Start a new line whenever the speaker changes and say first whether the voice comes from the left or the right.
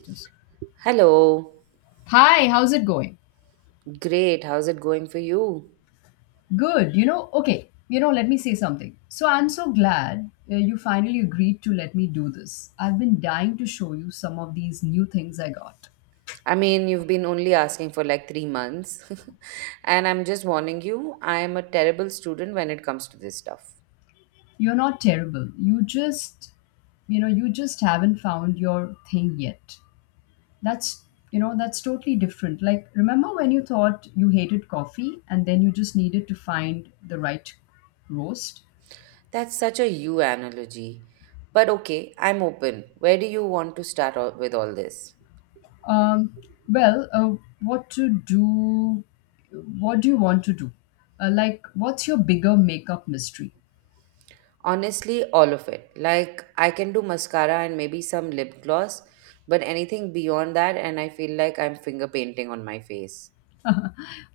left: Just-
right: Hello.
left: Hi, how's it going?
right: Great. How's it going for you?
left: Good, okay, let me say something. So I'm so glad, you finally agreed to let me do this. I've been dying to show you some of these new things I got.
right: I mean, you've been only asking for like 3 months. And I'm just warning you, I am a terrible student when it comes to this stuff.
left: You're not terrible. You just haven't found your thing yet. That's, that's totally different. Like, remember when you thought you hated coffee and then you just needed to find the right roast?
right: That's such a you analogy. But okay, I'm open. Where do you want to start with all this?
left: Um, well, what to do? What do you want to do? Like, what's your bigger makeup mystery?
right: Honestly, all of it. Like, I can do mascara and maybe some lip gloss, but anything beyond that, and I feel like I'm finger painting on my face.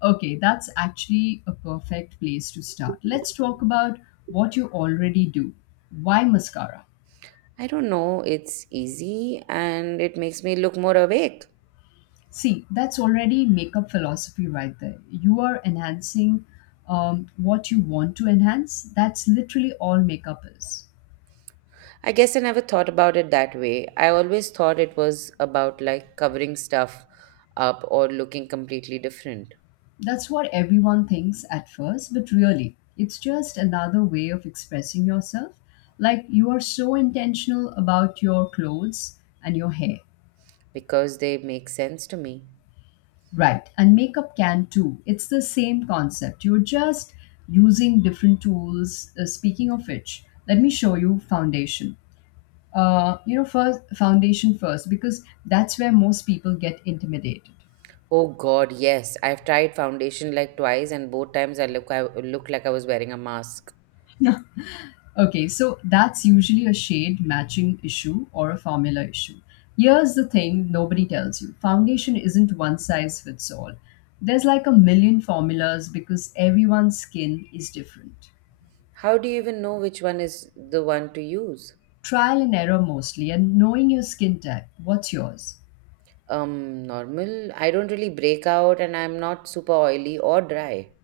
left: Okay, that's actually a perfect place to start. Let's talk about what you already do. Why mascara?
right: I don't know, it's easy and it makes me look more awake.
left: See, that's already makeup philosophy right there. You are enhancing what you want to enhance. That's literally all makeup is.
right: I guess I never thought about it that way. I always thought it was about like covering stuff up or looking completely different
left: That's what everyone thinks at first, but really, it's just another way of expressing yourself. Like you are so intentional about your clothes and your hair.
right: because they make sense to me.
left: Right. And makeup can too. It's the same concept. You're just using different tools. Speaking of which, let me show you foundation. First foundation first, because that's where most people get intimidated.
right: Oh god, yes. I've tried foundation like twice and both times I look like I was wearing a mask.
left: Okay, so that's usually a shade matching issue or a formula issue. Here's the thing: nobody tells you foundation isn't one size fits all. There's like a million formulas because everyone's skin is different.
right: How do you even know which one is the one to use?
left: Trial and error, mostly, and knowing your skin type. What's yours?
right: Normal. I don't really break out and I'm not super oily or dry.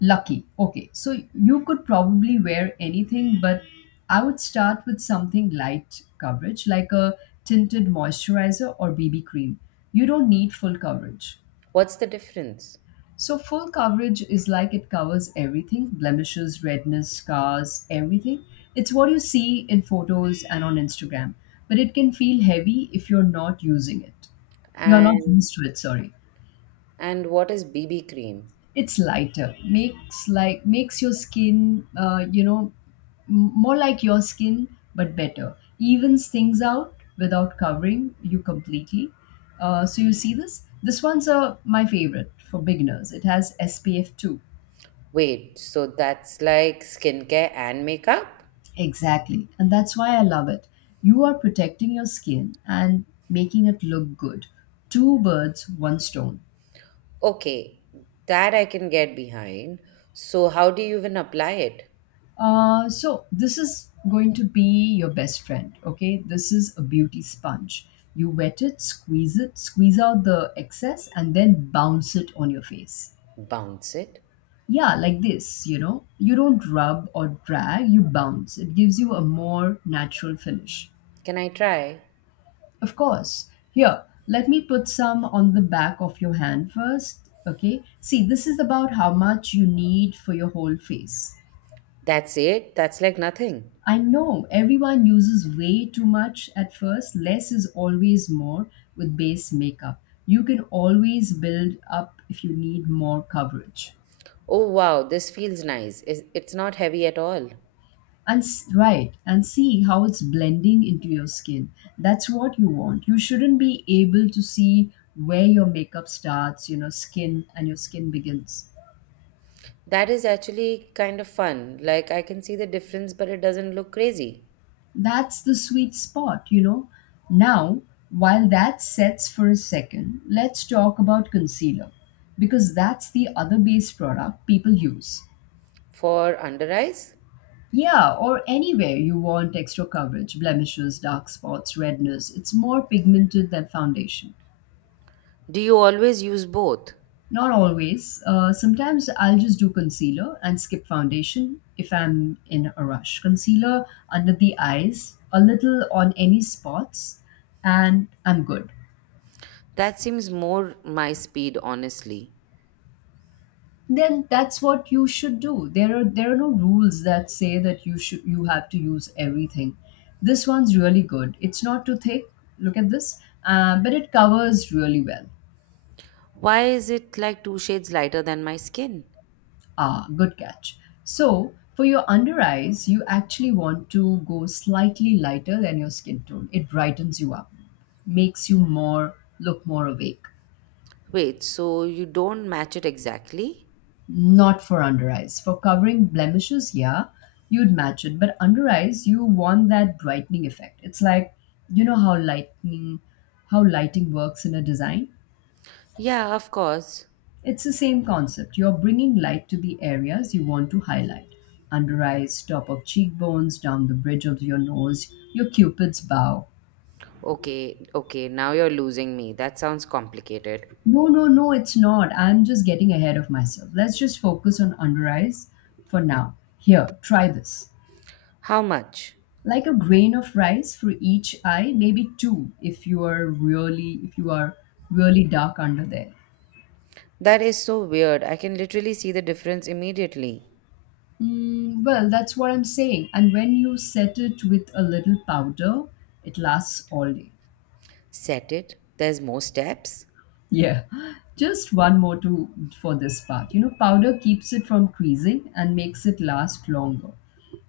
left: Lucky. Okay, so you could probably wear anything, but I would start with something light coverage, like a tinted moisturizer or BB cream. You don't need full coverage.
right: What's the difference?
left: So full coverage is like, it covers everything: blemishes, redness, scars, everything. It's what you see in photos and on Instagram, but it can feel heavy if you're not using it. You're not
right: And
left: used to it, sorry.
right: and what is BB cream?
left: It's lighter. Makes your skin more like your skin but better. Evens things out without covering you completely. So you see this? This one's my favorite for beginners. It has SPF 2.
right: Wait, so that's like skincare and makeup?
left: Exactly. And that's why I love it. You are protecting your skin and making it look good. Two birds, one stone.
right: Okay, that I can get behind. So how do you even apply it?
left: So, this is going to be your best friend, okay? This is a beauty sponge. You wet it, squeeze out the excess, and then bounce it on your face.
right: Bounce it?
left: Yeah, like this, you know? You don't rub or drag, you bounce. It gives you a more natural finish.
right: Can I try?
left: Of course. Here, let me put some on the back of your hand first. Okay. See, this is about how much you need for your whole face.
right: That's it? That's like nothing.
left: I know, everyone uses way too much at first. Less is always more with base makeup. You can always build up if you need more coverage.
right: Oh wow, this feels nice. It's not heavy at all.
left: Right, and see how it's blending into your skin. That's what you want. You shouldn't be able to see where your makeup starts, you know, skin and your skin begins.
right: That is actually kind of fun. Like I can see the difference, but it doesn't look crazy.
left: That's the sweet spot. Now, while that sets for a second, let's talk about concealer, because that's the other base product people use.
right: For under eyes?
left: Yeah, or anywhere you want extra coverage: blemishes, dark spots, redness. It's more pigmented than foundation.
right: Do you always use both?
left: Not always. Sometimes I'll just do concealer and skip foundation if I'm in a rush. Concealer under the eyes, a little on any spots, and I'm good.
right: That seems more my speed, honestly.
left: Then that's what you should do. There are no rules that say that you have to use everything. This one's really good, it's not too thick. Look at this. But it covers really well.
right: Why is it like two shades lighter than my skin?
left: Ah, good catch. So for your under eyes, you actually want to go slightly lighter than your skin tone. It brightens you up. Makes you more look more awake.
right: Wait, so you don't match it exactly?
left: Not for under eyes. For covering blemishes, yeah, you'd match it. But under eyes, you want that brightening effect. It's like, you know how lighting works in a design?
right: Yeah, of course.
left: It's the same concept. You're bringing light to the areas you want to highlight: under eyes, top of cheekbones, down the bridge of your nose, your cupid's bow.
right: Okay, okay, now you're losing me. That sounds complicated.
left: No, no, no, it's not. I'm just getting ahead of myself. Let's just focus on under eyes for now. Here, try this.
right: How much?
left: Like a grain of rice for each eye. Maybe two if you are really dark under there.
right: That is so weird. I can literally see the difference immediately.
left: Well, that's what I'm saying, and when you set it with a little powder, it lasts all day.
right: Set it. There's more steps.
left: Yeah, just one more to for this part. Powder keeps it from creasing and makes it last longer,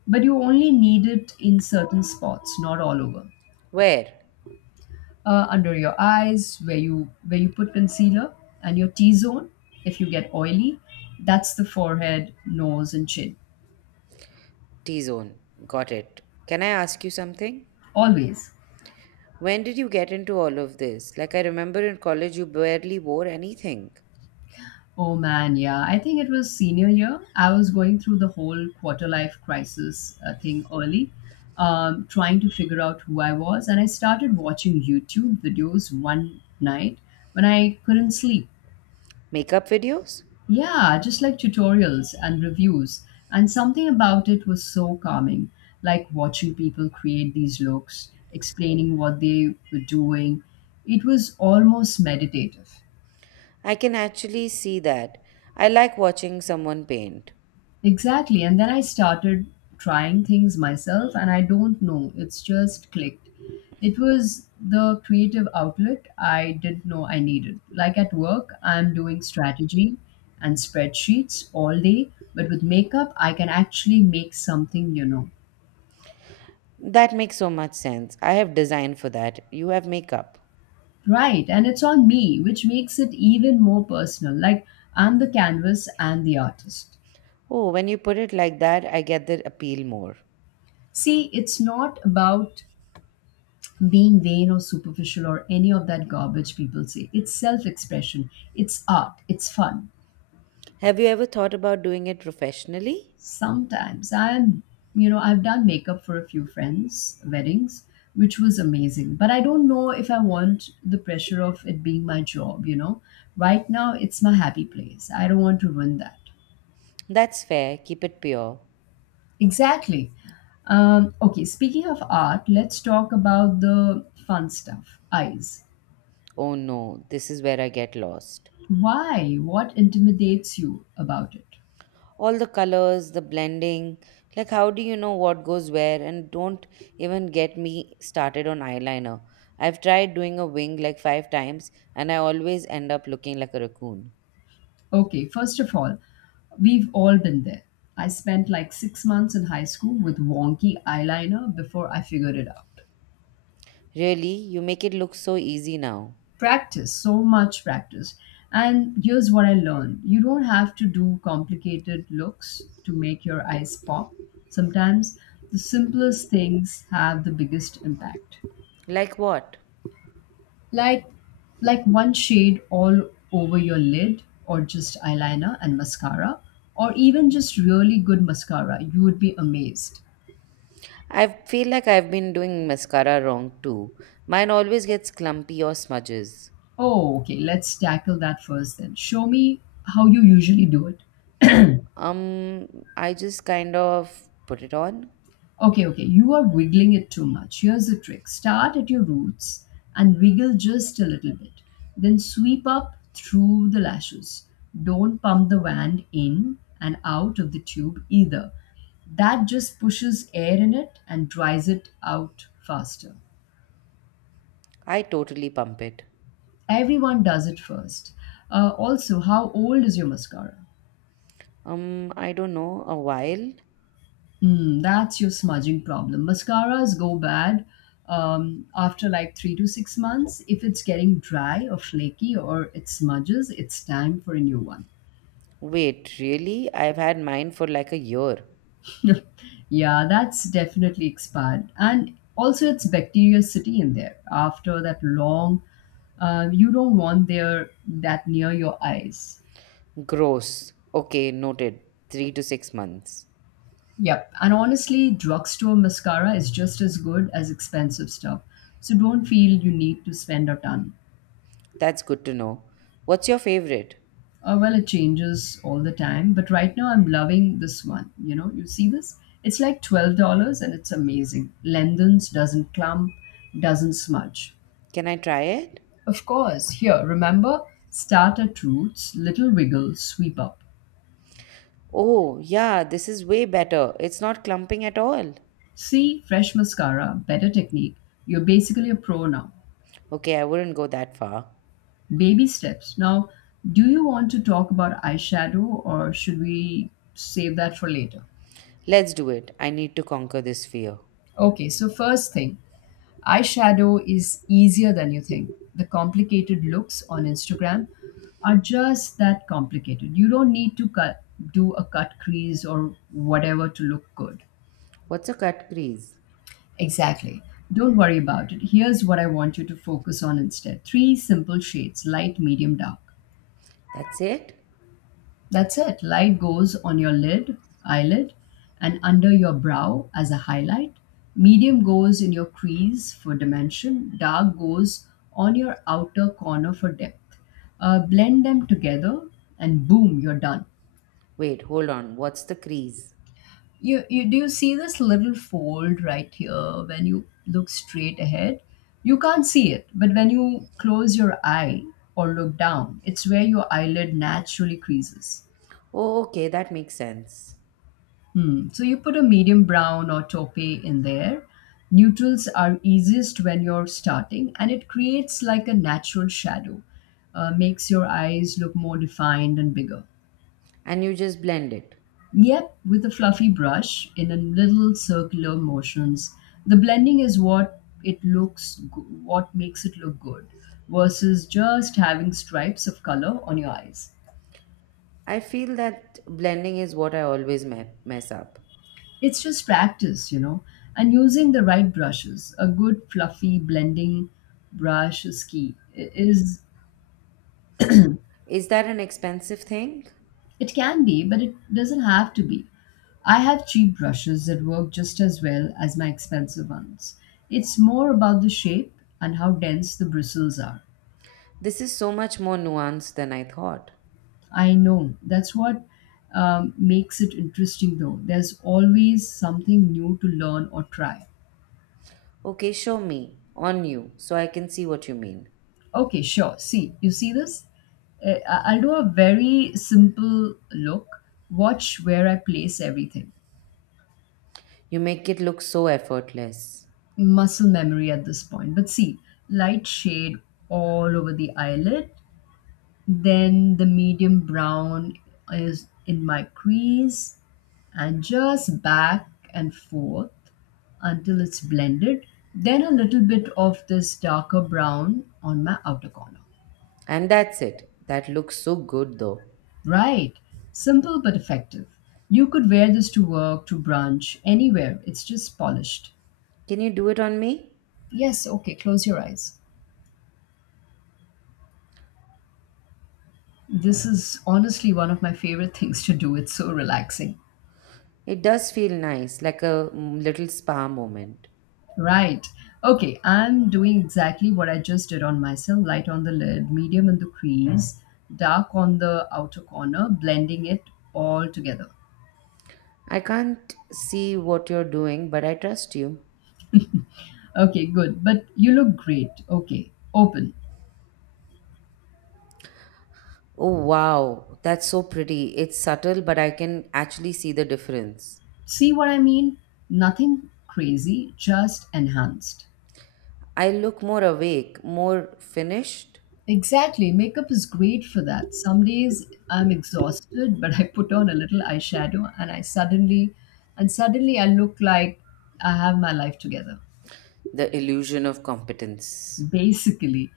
left: but you only need it in certain spots, not all over.
right: Where?
left: Under your eyes, where you put concealer, and your t-zone if you get oily. That's the forehead, nose and chin.
right: T zone. Got it. Can I ask you something?
left: Always.
right: When did you get into all of this? Like, I remember in college you barely wore anything.
left: Oh man, yeah, I think it was senior year. I was going through the whole quarter life crisis thing early. Trying to figure out who I was, and I started watching YouTube videos one night when I couldn't sleep.
right: Makeup videos?
left: Yeah, just like tutorials and reviews. And something about it was so calming, like watching people create these looks, explaining what they were doing. It was almost meditative.
right: I can actually see that. I like watching someone paint.
left: Exactly. And then I started trying things myself, and I don't know, it's just clicked. It was the creative outlet I didn't know I needed. Like, at work I'm doing strategy and spreadsheets all day, but with makeup I can actually make something.
right: That makes so much sense. I have design for that. You have makeup.
left: Right. And it's on me, which makes it even more personal. Like, I'm the canvas and the artist.
right: Oh, when you put it like that, I get the appeal more.
left: See, it's not about being vain or superficial or any of that garbage people say. It's self expression, it's art, it's fun.
right: Have you ever thought about doing it professionally?
left: Sometimes I've done makeup for a few friends' weddings, which was amazing. But I don't know if I want the pressure of it being my job. Right now, it's my happy place. I don't want to ruin that.
right: That's fair. Keep it pure.
left: Exactly. Okay, speaking of art, let's talk about the fun stuff: eyes.
right: Oh no, this is where I get lost.
left: Why? What intimidates you about it?
right: All the colors, the blending. Like, how do you know what goes where? And don't even get me started on eyeliner. I've tried doing a wing like 5 times and I always end up looking like a raccoon.
left: Okay, first of all, we've all been there. I spent like 6 months in high school with wonky eyeliner before I figured it out.
right: Really? You make it look so easy now.
left: Practice, so much practice. And here's what I learned: you don't have to do complicated looks to make your eyes pop. Sometimes the simplest things have the biggest impact.
right: Like what?
left: Like like one shade all over your lid, or just eyeliner and mascara, or even just really good mascara. You would be amazed.
right: I feel like I've been doing mascara wrong too. Mine always gets clumpy or smudges.
left: Oh, okay. Let's tackle that first, then. Show me how you usually do it.
right: Um, I just kind of put it on.
left: Okay, okay. You are wiggling it too much. Here's the trick: start at your roots and wiggle just a little bit. Then sweep up through the lashes. Don't pump the wand in and out of the tube either. That just pushes air in it and dries it out faster.
right: I totally pump it.
left: Everyone does it first. Also, how old is your mascara?
right: I don't know, a while.
left: Hmm, that's your smudging problem. Mascaras go bad after like 3 to 6 months. If it's getting dry or flaky or it smudges, it's time for a new one.
right: Wait, really? I've had mine for like a year.
left: Yeah, that's definitely expired. And also, it's bacteria sitting in there after that long. You don't want there that near your eyes.
right: Gross. Okay, noted. 3 to 6 months.
left: Yep. And honestly, drugstore mascara is just as good as expensive stuff, so don't feel you need to spend a ton.
right: That's good to know. What's your favorite?
left: Well, it changes all the time, but right now I'm loving this one. You know, you see this? It's like $12 and it's amazing. Lengthens, doesn't clump, doesn't smudge.
right: Can I try it?
left: Of course, here, remember: start at roots, little wiggle, sweep up.
right: Oh, yeah, this is way better. It's not clumping at all.
left: See, fresh mascara, better technique. You're basically a pro now.
right: Okay, I wouldn't go that far.
left: Baby steps. Now, do you want to talk about eyeshadow, or should we save that for later?
right: Let's do it. I need to conquer this fear.
left: Okay, so first thing, eyeshadow is easier than you think. The complicated looks on Instagram are just that, complicated. You don't need to do a cut crease or whatever to look good.
right: What's a cut crease?
left: Exactly. Don't worry about it. Here's what I want you to focus on instead: three simple shades, light, medium, dark.
right: That's it?
left: That's it. Light goes on your eyelid, and under your brow as a highlight. Medium goes in your crease for dimension. Dark goes on your outer corner for depth. Blend them together, and boom, you're done.
right: Wait, hold on. What's the crease?
left: You do you see this little fold right here when you look straight ahead? You can't see it, but when you close your eye or look down, it's where your eyelid naturally creases.
right: Oh, okay, that makes sense.
left: Hmm. So you put a medium brown or toffee in there. Neutrals are easiest when you're starting, and it creates like a natural shadow, makes your eyes look more defined and bigger.
right: And you just blend it.
left: Yep, with a fluffy brush in a little circular motions, the blending is what makes it look good, versus just having stripes of color on your eyes.
right: I feel that blending is what I always mess up.
left: It's just practice, and using the right brushes. A good fluffy blending brush is key. It is
right: Is that an expensive thing?
left: it can be, but it doesn't have to be. I have cheap brushes that work just as well as my expensive ones. It's more about the shape and how dense the bristles are.
right: This is so much more nuanced than I thought.
left: I know that's what makes it interesting, though. There's always something new to learn or try.
right: Okay, show me, on you, so I can see what you mean.
left: Okay, sure. See, you see this? I'll do a very simple look. Watch where I place everything.
right: You make it look so effortless.
left: Muscle memory at this point. But see, light shade all over the eyelid. Then the medium brown is in my crease and just back and forth until it's blended. Then a little bit of this darker brown on my outer corner.
right: And that's it. That looks so good though.
left: Right. Simple but effective. You could wear this to work, to brunch, anywhere. It's just polished.
right: Can you do it on me?
left: Yes, okay, close your eyes. This is honestly one of my favorite things to do. It's so relaxing.
right: It does feel nice, like a little spa moment.
left: Right. Okay, I'm doing exactly what I just did on myself: light on the lid, medium in the crease, dark on the outer corner, blending it all together.
right: I can't see what you're doing, but I trust you.
left: Okay, good. But you look great. Okay, open.
right: Oh, wow, that's so pretty. It's subtle, but I can actually see the difference.
left: See what I mean? Nothing crazy, just enhanced.
right: I look more awake, more finished.
left: Exactly. Makeup is great for that. Some days I'm exhausted, but I put on a little eyeshadow and I suddenly and suddenly I look like I have my life together,
right: The illusion of competence.
left: basically.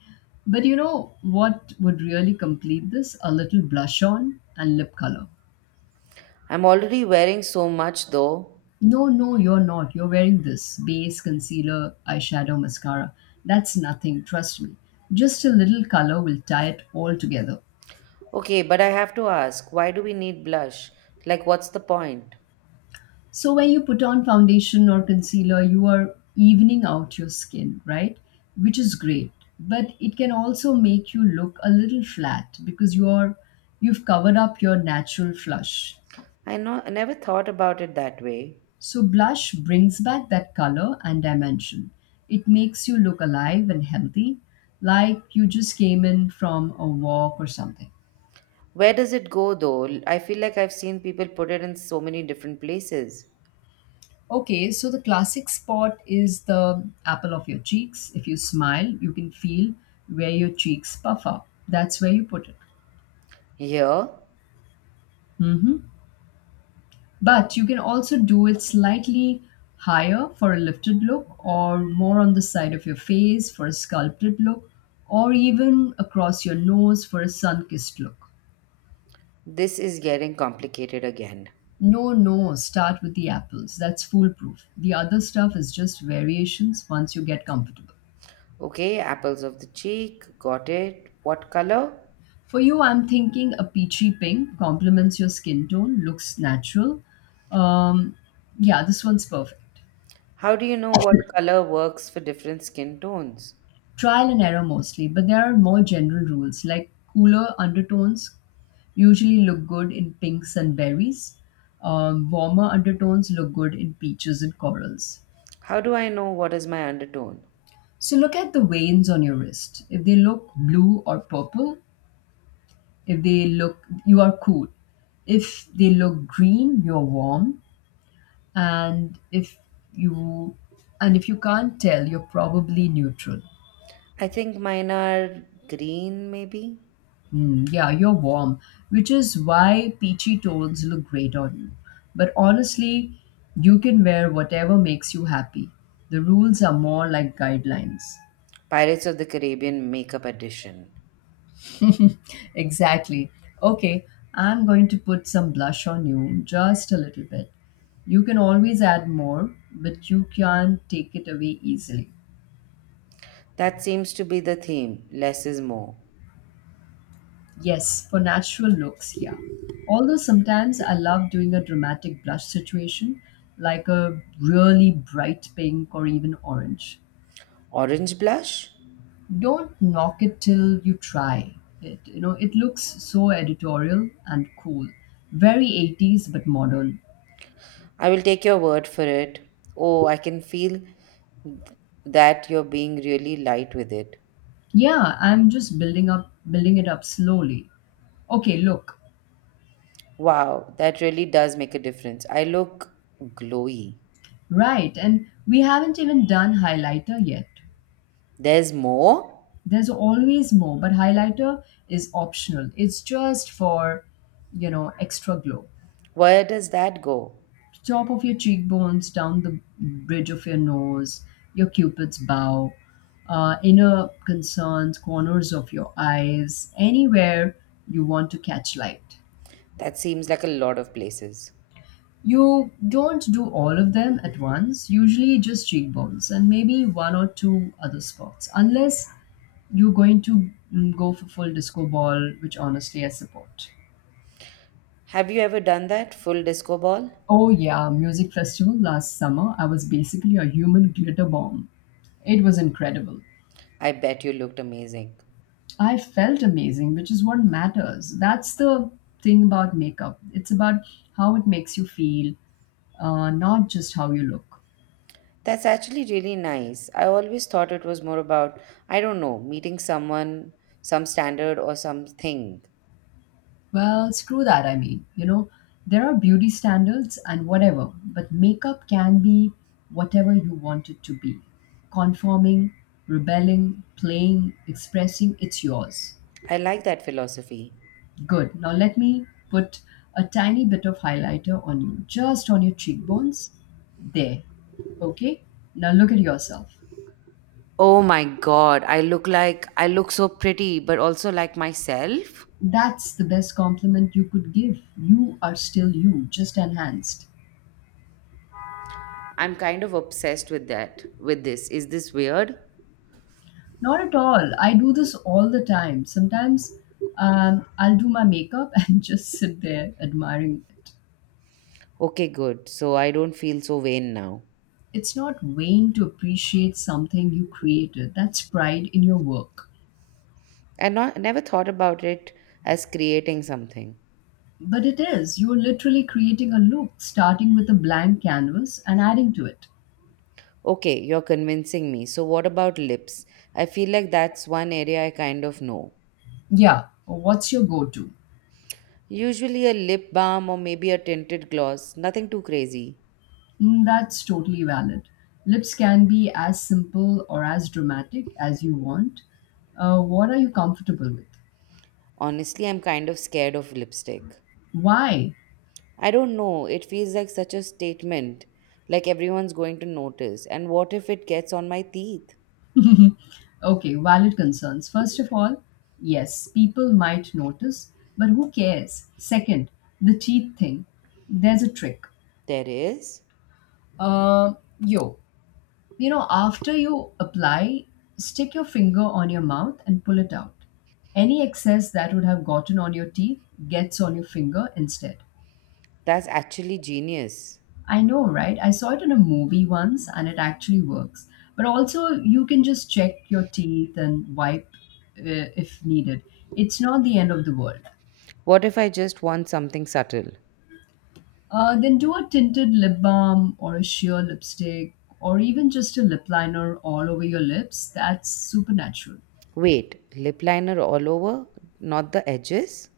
left: But you know what would really complete this? A little blush on and lip color.
right: I'm already wearing so much though.
left: No, no, you're not. You're wearing this base, concealer, eyeshadow, mascara. That's nothing, trust me. Just a little color will tie it all together.
right: Okay, but I have to ask, why do we need blush? Like, what's the point?
left: So when you put on foundation or concealer, you are evening out your skin, right? Which is great, but it can also make you look a little flat because you've covered up your natural flush.
right: I know I never thought about it that way.
left: So blush brings back that color and dimension. It makes you look alive and healthy, like you just came in from a walk or something.
right: Where does it go though? I feel like I've seen people put it in so many different places.
left: Okay, so the classic spot is the apple of your cheeks. If you smile, you can feel where your cheeks puff up. That's where you put it.
right: Here,
left: Hmm. But you can also do it slightly higher for a lifted look, or more on the side of your face for a sculpted look, or even across your nose for a sun kissed look.
right: this is getting complicated again.
left: No, no, start with the apples. That's foolproof. The other stuff is just variations once you get comfortable.
right: Okay, apples of the cheek, got it. What color?
left: For you, I'm thinking a peachy pink complements your skin tone, looks natural. Um, yeah, this one's perfect.
right: How do you know what color works for different skin tones?
left: Trial and error mostly, but there are more general rules, like cooler undertones usually look good in pinks and berries. Warmer undertones look good in peaches and corals.
right: How do I know what is my undertone?
left: So look at the veins on your wrist. If they look blue or purple, if they look, you are cool. If they look green, you're warm. and if you and if you can't tell, you're probably neutral.
right: I think mine are green, maybe?
left: Yeah, you're warm, which is why peachy tones look great on you, but honestly, you can wear whatever makes you happy. The rules are more like guidelines.
right: Pirates of the Caribbean Makeup Edition.
left: Exactly. Okay, I'm going to put some blush on you, just a little bit. You can always add more, but you can't take it away easily.
right: That seems to be the theme. Less is more.
left: Yes, for natural looks, yeah. Although sometimes I love doing a dramatic blush situation, like a really bright pink or even orange.
right: Orange blush?
left: Don't knock it till you try it. You know, it looks so editorial and cool. Very 80s but modern.
right: I will take your word for it. Oh, I can feel that you're being really light with it.
left: Yeah, I'm just building it up slowly. Okay, look.
right: Wow, that really does make a difference. I look glowy.
left: Right, and we haven't even done highlighter yet.
right: There's more?
left: There's always more, but highlighter is optional. It's just for, you know, extra glow.
right: Where does that go?
left: Top of your cheekbones, down the bridge of your nose, your cupid's bow, inner concerns, corners of your eyes, anywhere you want to catch light.
right: That seems like a lot of places.
left: You don't do all of them at once, usually just cheekbones and maybe one or two other spots, unless you're going to go for full disco ball, which honestly I support.
right: Have you ever done that full disco ball?
left: Oh yeah, music festival last summer. I was basically a human glitter bomb. It was incredible.
right: I bet you looked amazing.
left: I felt amazing, which is what matters. That's the thing about makeup. It's about how it makes you feel, not just how you look.
right: That's actually really nice. I always thought it was more about, I don't know, meeting someone, some standard or something.
left: Well, screw that, I mean. You know, there are beauty standards and whatever, but makeup can be whatever you want it to be. Conforming, rebelling, playing, expressing, it's yours.
right: I like that philosophy.
left: Good. Now let me put a tiny bit of highlighter on you, just on your cheekbones. There. Okay? Now look at yourself.
right: Oh my god, I look so pretty but also like myself.
left: That's the best compliment you could give. You are still you, just enhanced.
right: I'm kind of obsessed with that. With this. Is this weird?
left: Not at all. I do this all the time. Sometimes I'll do my makeup and just sit there admiring it.
right: Okay, good. So I don't feel so vain now.
left: It's not vain to appreciate something you created, that's pride in your work.
right: I not never thought about it as creating something.
left: But it is. You're literally creating a loop, starting with a blank canvas and adding to it.
right: Okay, you're convincing me. So what about lips? I feel like that's one area I kind of know.
left: Yeah, what's your go to?
right: Usually a lip balm or maybe a tinted gloss, nothing too crazy.
left: Mm, that's totally valid. Lips can be as simple or as dramatic as you want. What are you comfortable with?
right: Honestly, I'm kind of scared of lipstick.
left: Why?
right: I don't know, it feels like such a statement, like everyone's going to notice. And what if it gets on my teeth?
left: Okay, valid concerns. First of all, yes, people might notice, but who cares? Second, the teeth thing. There's a trick.
right: There is?
left: Uh, yo, After you apply, stick your finger on your mouth and pull it out. Any excess that would have gotten on your teeth gets on your finger instead.
right: That's actually genius.
left: I know, right? I saw it in a movie once and it actually works. But also, you can just check your teeth and wipe if needed. It's not the end of the world.
right: What if I just want something subtle?
left: Then do a tinted lip balm or a sheer lipstick or even just a lip liner all over your lips. That's supernatural.
right: Wait, lip liner all over, not the edges?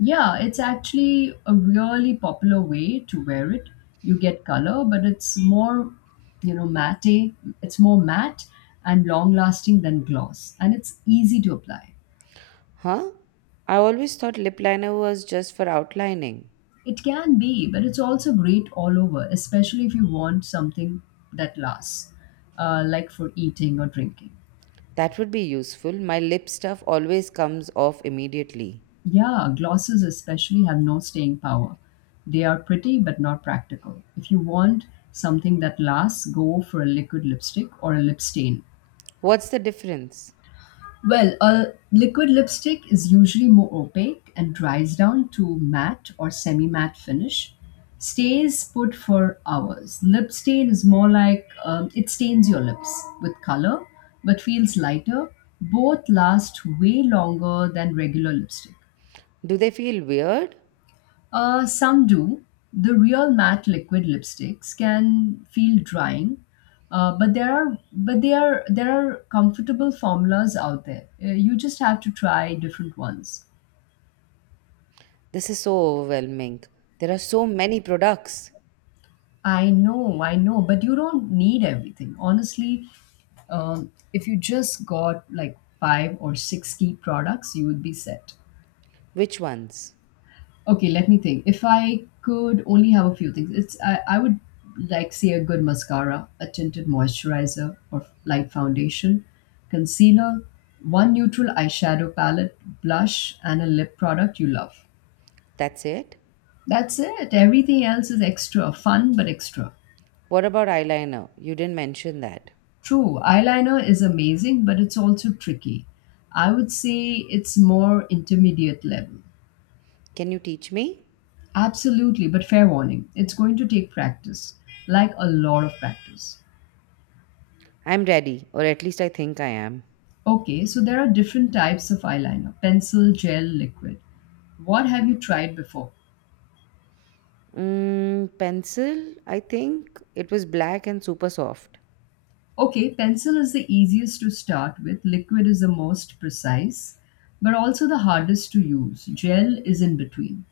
left: Yeah, it's actually a really popular way to wear it. You get color, but it's more, matte. It's more matte and long lasting than gloss, and it's easy to apply.
right: Huh? I always thought lip liner was just for outlining.
left: It can be, but it's also great all over, especially if you want something that lasts, like for eating or drinking.
right: That would be useful. My lip stuff always comes off immediately.
left: Yeah, glosses especially have no staying power. They are pretty but not practical. If you want something that lasts, go for a liquid lipstick or a lip stain.
right: What's the difference?
left: Well, a liquid lipstick is usually more opaque and dries down to matte or semi matte finish. Stays put for hours. Lip stain is more like it stains your lips with color but feels lighter. Both last way longer than regular lipstick.
right: Do they feel weird?
left: Some do. The real matte liquid lipsticks can feel drying, but there are but they are there are comfortable formulas out there. You just have to try different ones.
right: This is so overwhelming. There are so many products.
left: I know, but you don't need everything. Honestly, if you just got like five or six key products, you would be set.
right: Which ones?
left: Okay, let me think. If I could only have a few things, I would like say a good mascara, a tinted moisturizer or light foundation, concealer, one neutral eyeshadow palette, blush, and a lip product you love.
right: That's it?
left: That's it. Everything else is extra, fun but extra.
right: What about eyeliner? You didn't mention that.
left: True, eyeliner is amazing, but it's also tricky. I would say it's more intermediate level.
right: Can you teach me?
left: Absolutely, but fair warning, it's going to take practice, like a lot of practice.
right: I'm ready, or at least I think I am.
left: Okay, so there are different types of eyeliner: pencil, gel, liquid. What have you tried before?
right: Pencil, I think. It was black and super soft.
left: Okay, pencil is the easiest to start with, liquid is the most precise, but also the hardest to use. Gel is in between.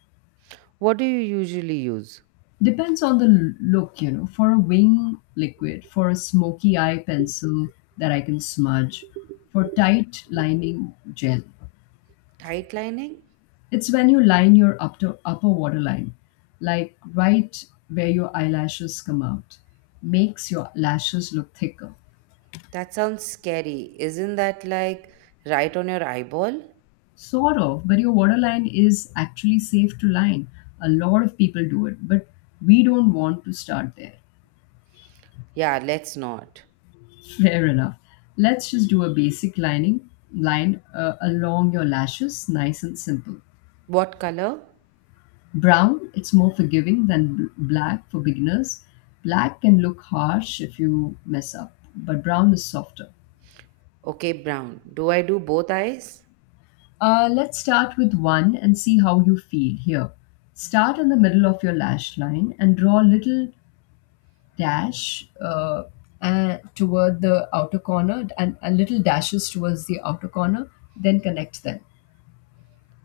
right: What do you usually use?
left: Depends on the look. For a wing, liquid; for a smoky eye, pencil that I can smudge; for tight lining, gel.
right: Tight lining?
left: It's when you line your upper waterline, like right where your eyelashes come out, makes your lashes look thicker.
right: That sounds scary. Isn't that like right on your eyeball?
left: Sort of, but your waterline is actually safe to line. A lot of people do it, but we don't want to start there.
right: Yeah, let's not.
left: Fair enough. Let's just do a basic lining line along your lashes, nice and simple.
right: What color?
left: Brown, it's more forgiving than black for beginners. Black can look harsh if you mess up, but brown is softer.
right: Okay, brown. Do I do both eyes?
left: Let's start with one and see how you feel here. Start in the middle of your lash line and draw a little dash toward the outer corner and little dashes towards the outer corner, then connect them.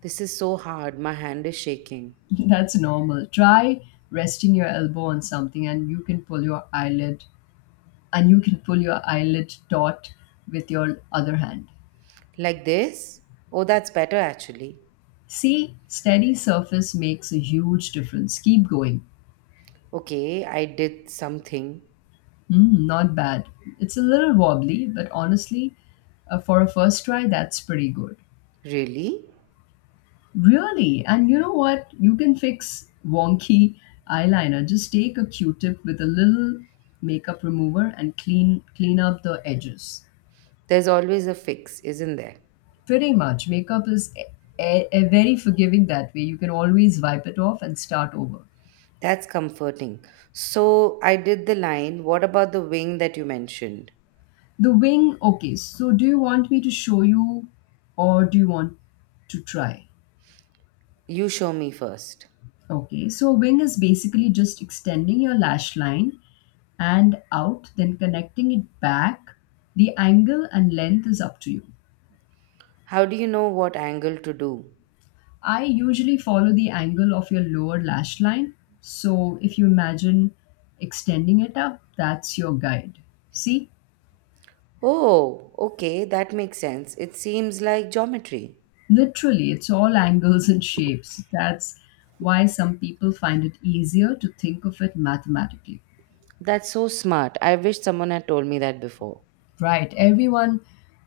right: This is so hard. My hand is shaking.
left: That's normal. Try resting your elbow on something and you can pull your eyelid taut with your other hand.
right: Like this? Oh, that's better actually.
left: See, steady surface makes a huge difference. Keep going.
right: Okay, I did something.
left: Mm, not bad. It's a little wobbly, but honestly, for a first try, that's pretty good.
right: Really?
left: Really? And you know what? You can fix wonky eyeliner. Just take a Q-tip with a little makeup remover and clean up the edges.
right: There's always a fix, isn't there?
left: Pretty much, makeup is a very forgiving that way. You can always wipe it off and start over.
right: That's comforting. So I did the line. What about the wing that you mentioned?
left: The wing, okay. So, do you want me to show you or do you want to try?
right: You show me first.
left: Okay, so wing is basically just extending your lash line and out, then connecting it back. The angle and length is up to you.
right: How do you know what angle to do?
left: I usually follow the angle of your lower lash line. So, if you imagine extending it up, that's your guide. See?
right: Oh, okay, that makes sense. It seems like geometry.
left: Literally, it's all angles and shapes. That's why some people find it easier to think of it mathematically.
right: That's so smart. I wish someone had told me that before.
left: Right. Everyone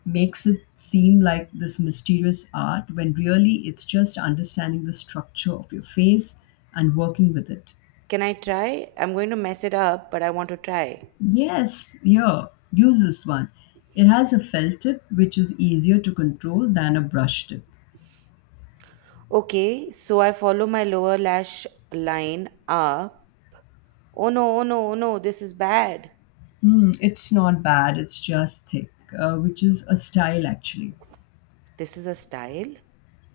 left: makes it seem like this mysterious art when really it's just understanding the structure of your face and working with it.
right: Can I try? I'm going to mess it up, but I want to try.
left: Yes, yeah, use this one. It has a felt tip which is easier to control than a brush tip.
right: Okay, so I follow my lower lash line up. Oh no, oh no, oh no, this is bad.
left: Hmm, it's not bad, it's just thick, which is a style actually.
right: This is a style?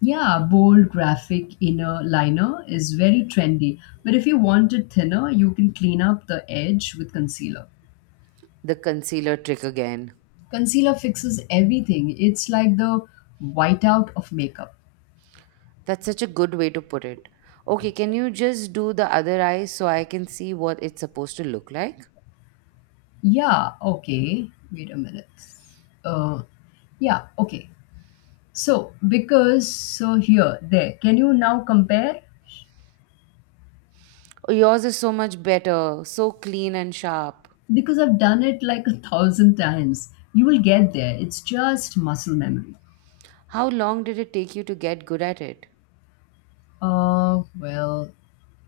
left: Yeah, bold graphic inner liner is very trendy, but if you want it thinner, you can clean up the edge with concealer.
right: The concealer trick again.
left: Concealer fixes everything. It's like the whiteout of makeup.
right: That's such a good way to put it. Okay, can you just do the other eye so I can see what it's supposed to look like?
left: Yeah, okay. Wait a minute. Uh, yeah, okay. So, here, there, can you now compare?
right: Oh, yours is so much better, so clean and sharp.
left: Because I've done it like a thousand times. You will get there. It's just muscle memory.
right: How long did it take you to get good at it?
left: Uh, well,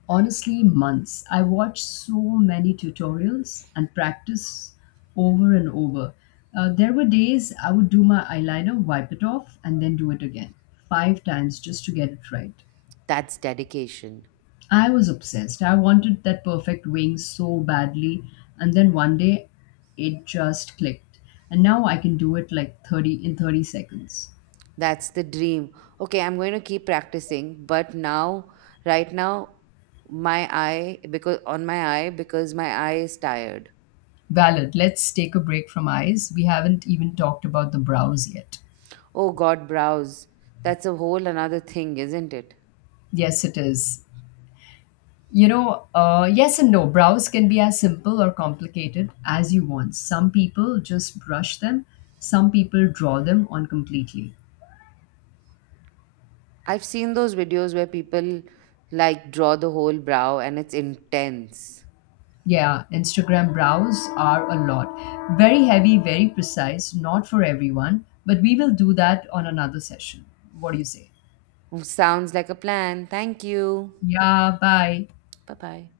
left: Honestly, months. I watched so many tutorials and practice over and over. There were days I would do my eyeliner, wipe it off, and then do it again five times just to get it right.
right: That's dedication.
left: I was obsessed. I wanted that perfect wing so badly, and then one day it just clicked. And now I can do it like 30 seconds.
right: That's the dream. Okay, I'm going to keep practicing, but now, right now, my eye, because on my eye, because my eye is tired.
left: Valid. Let's take a break from eyes. We haven't even talked about the brows yet.
right: Oh God, brows. That's a whole another thing, isn't it?
left: Yes, it is. Yes and no. Brows can be as simple or complicated as you want. Some people just brush them, some people draw them on completely.
right: I've seen those videos where people like draw the whole brow and it's intense.
left: Yeah, Instagram brows are a lot. Very heavy, very precise, not for everyone, but we will do that on another session. What do you say?
right: Sounds like a plan. Thank you.
left: Yeah, bye.
right: Bye bye.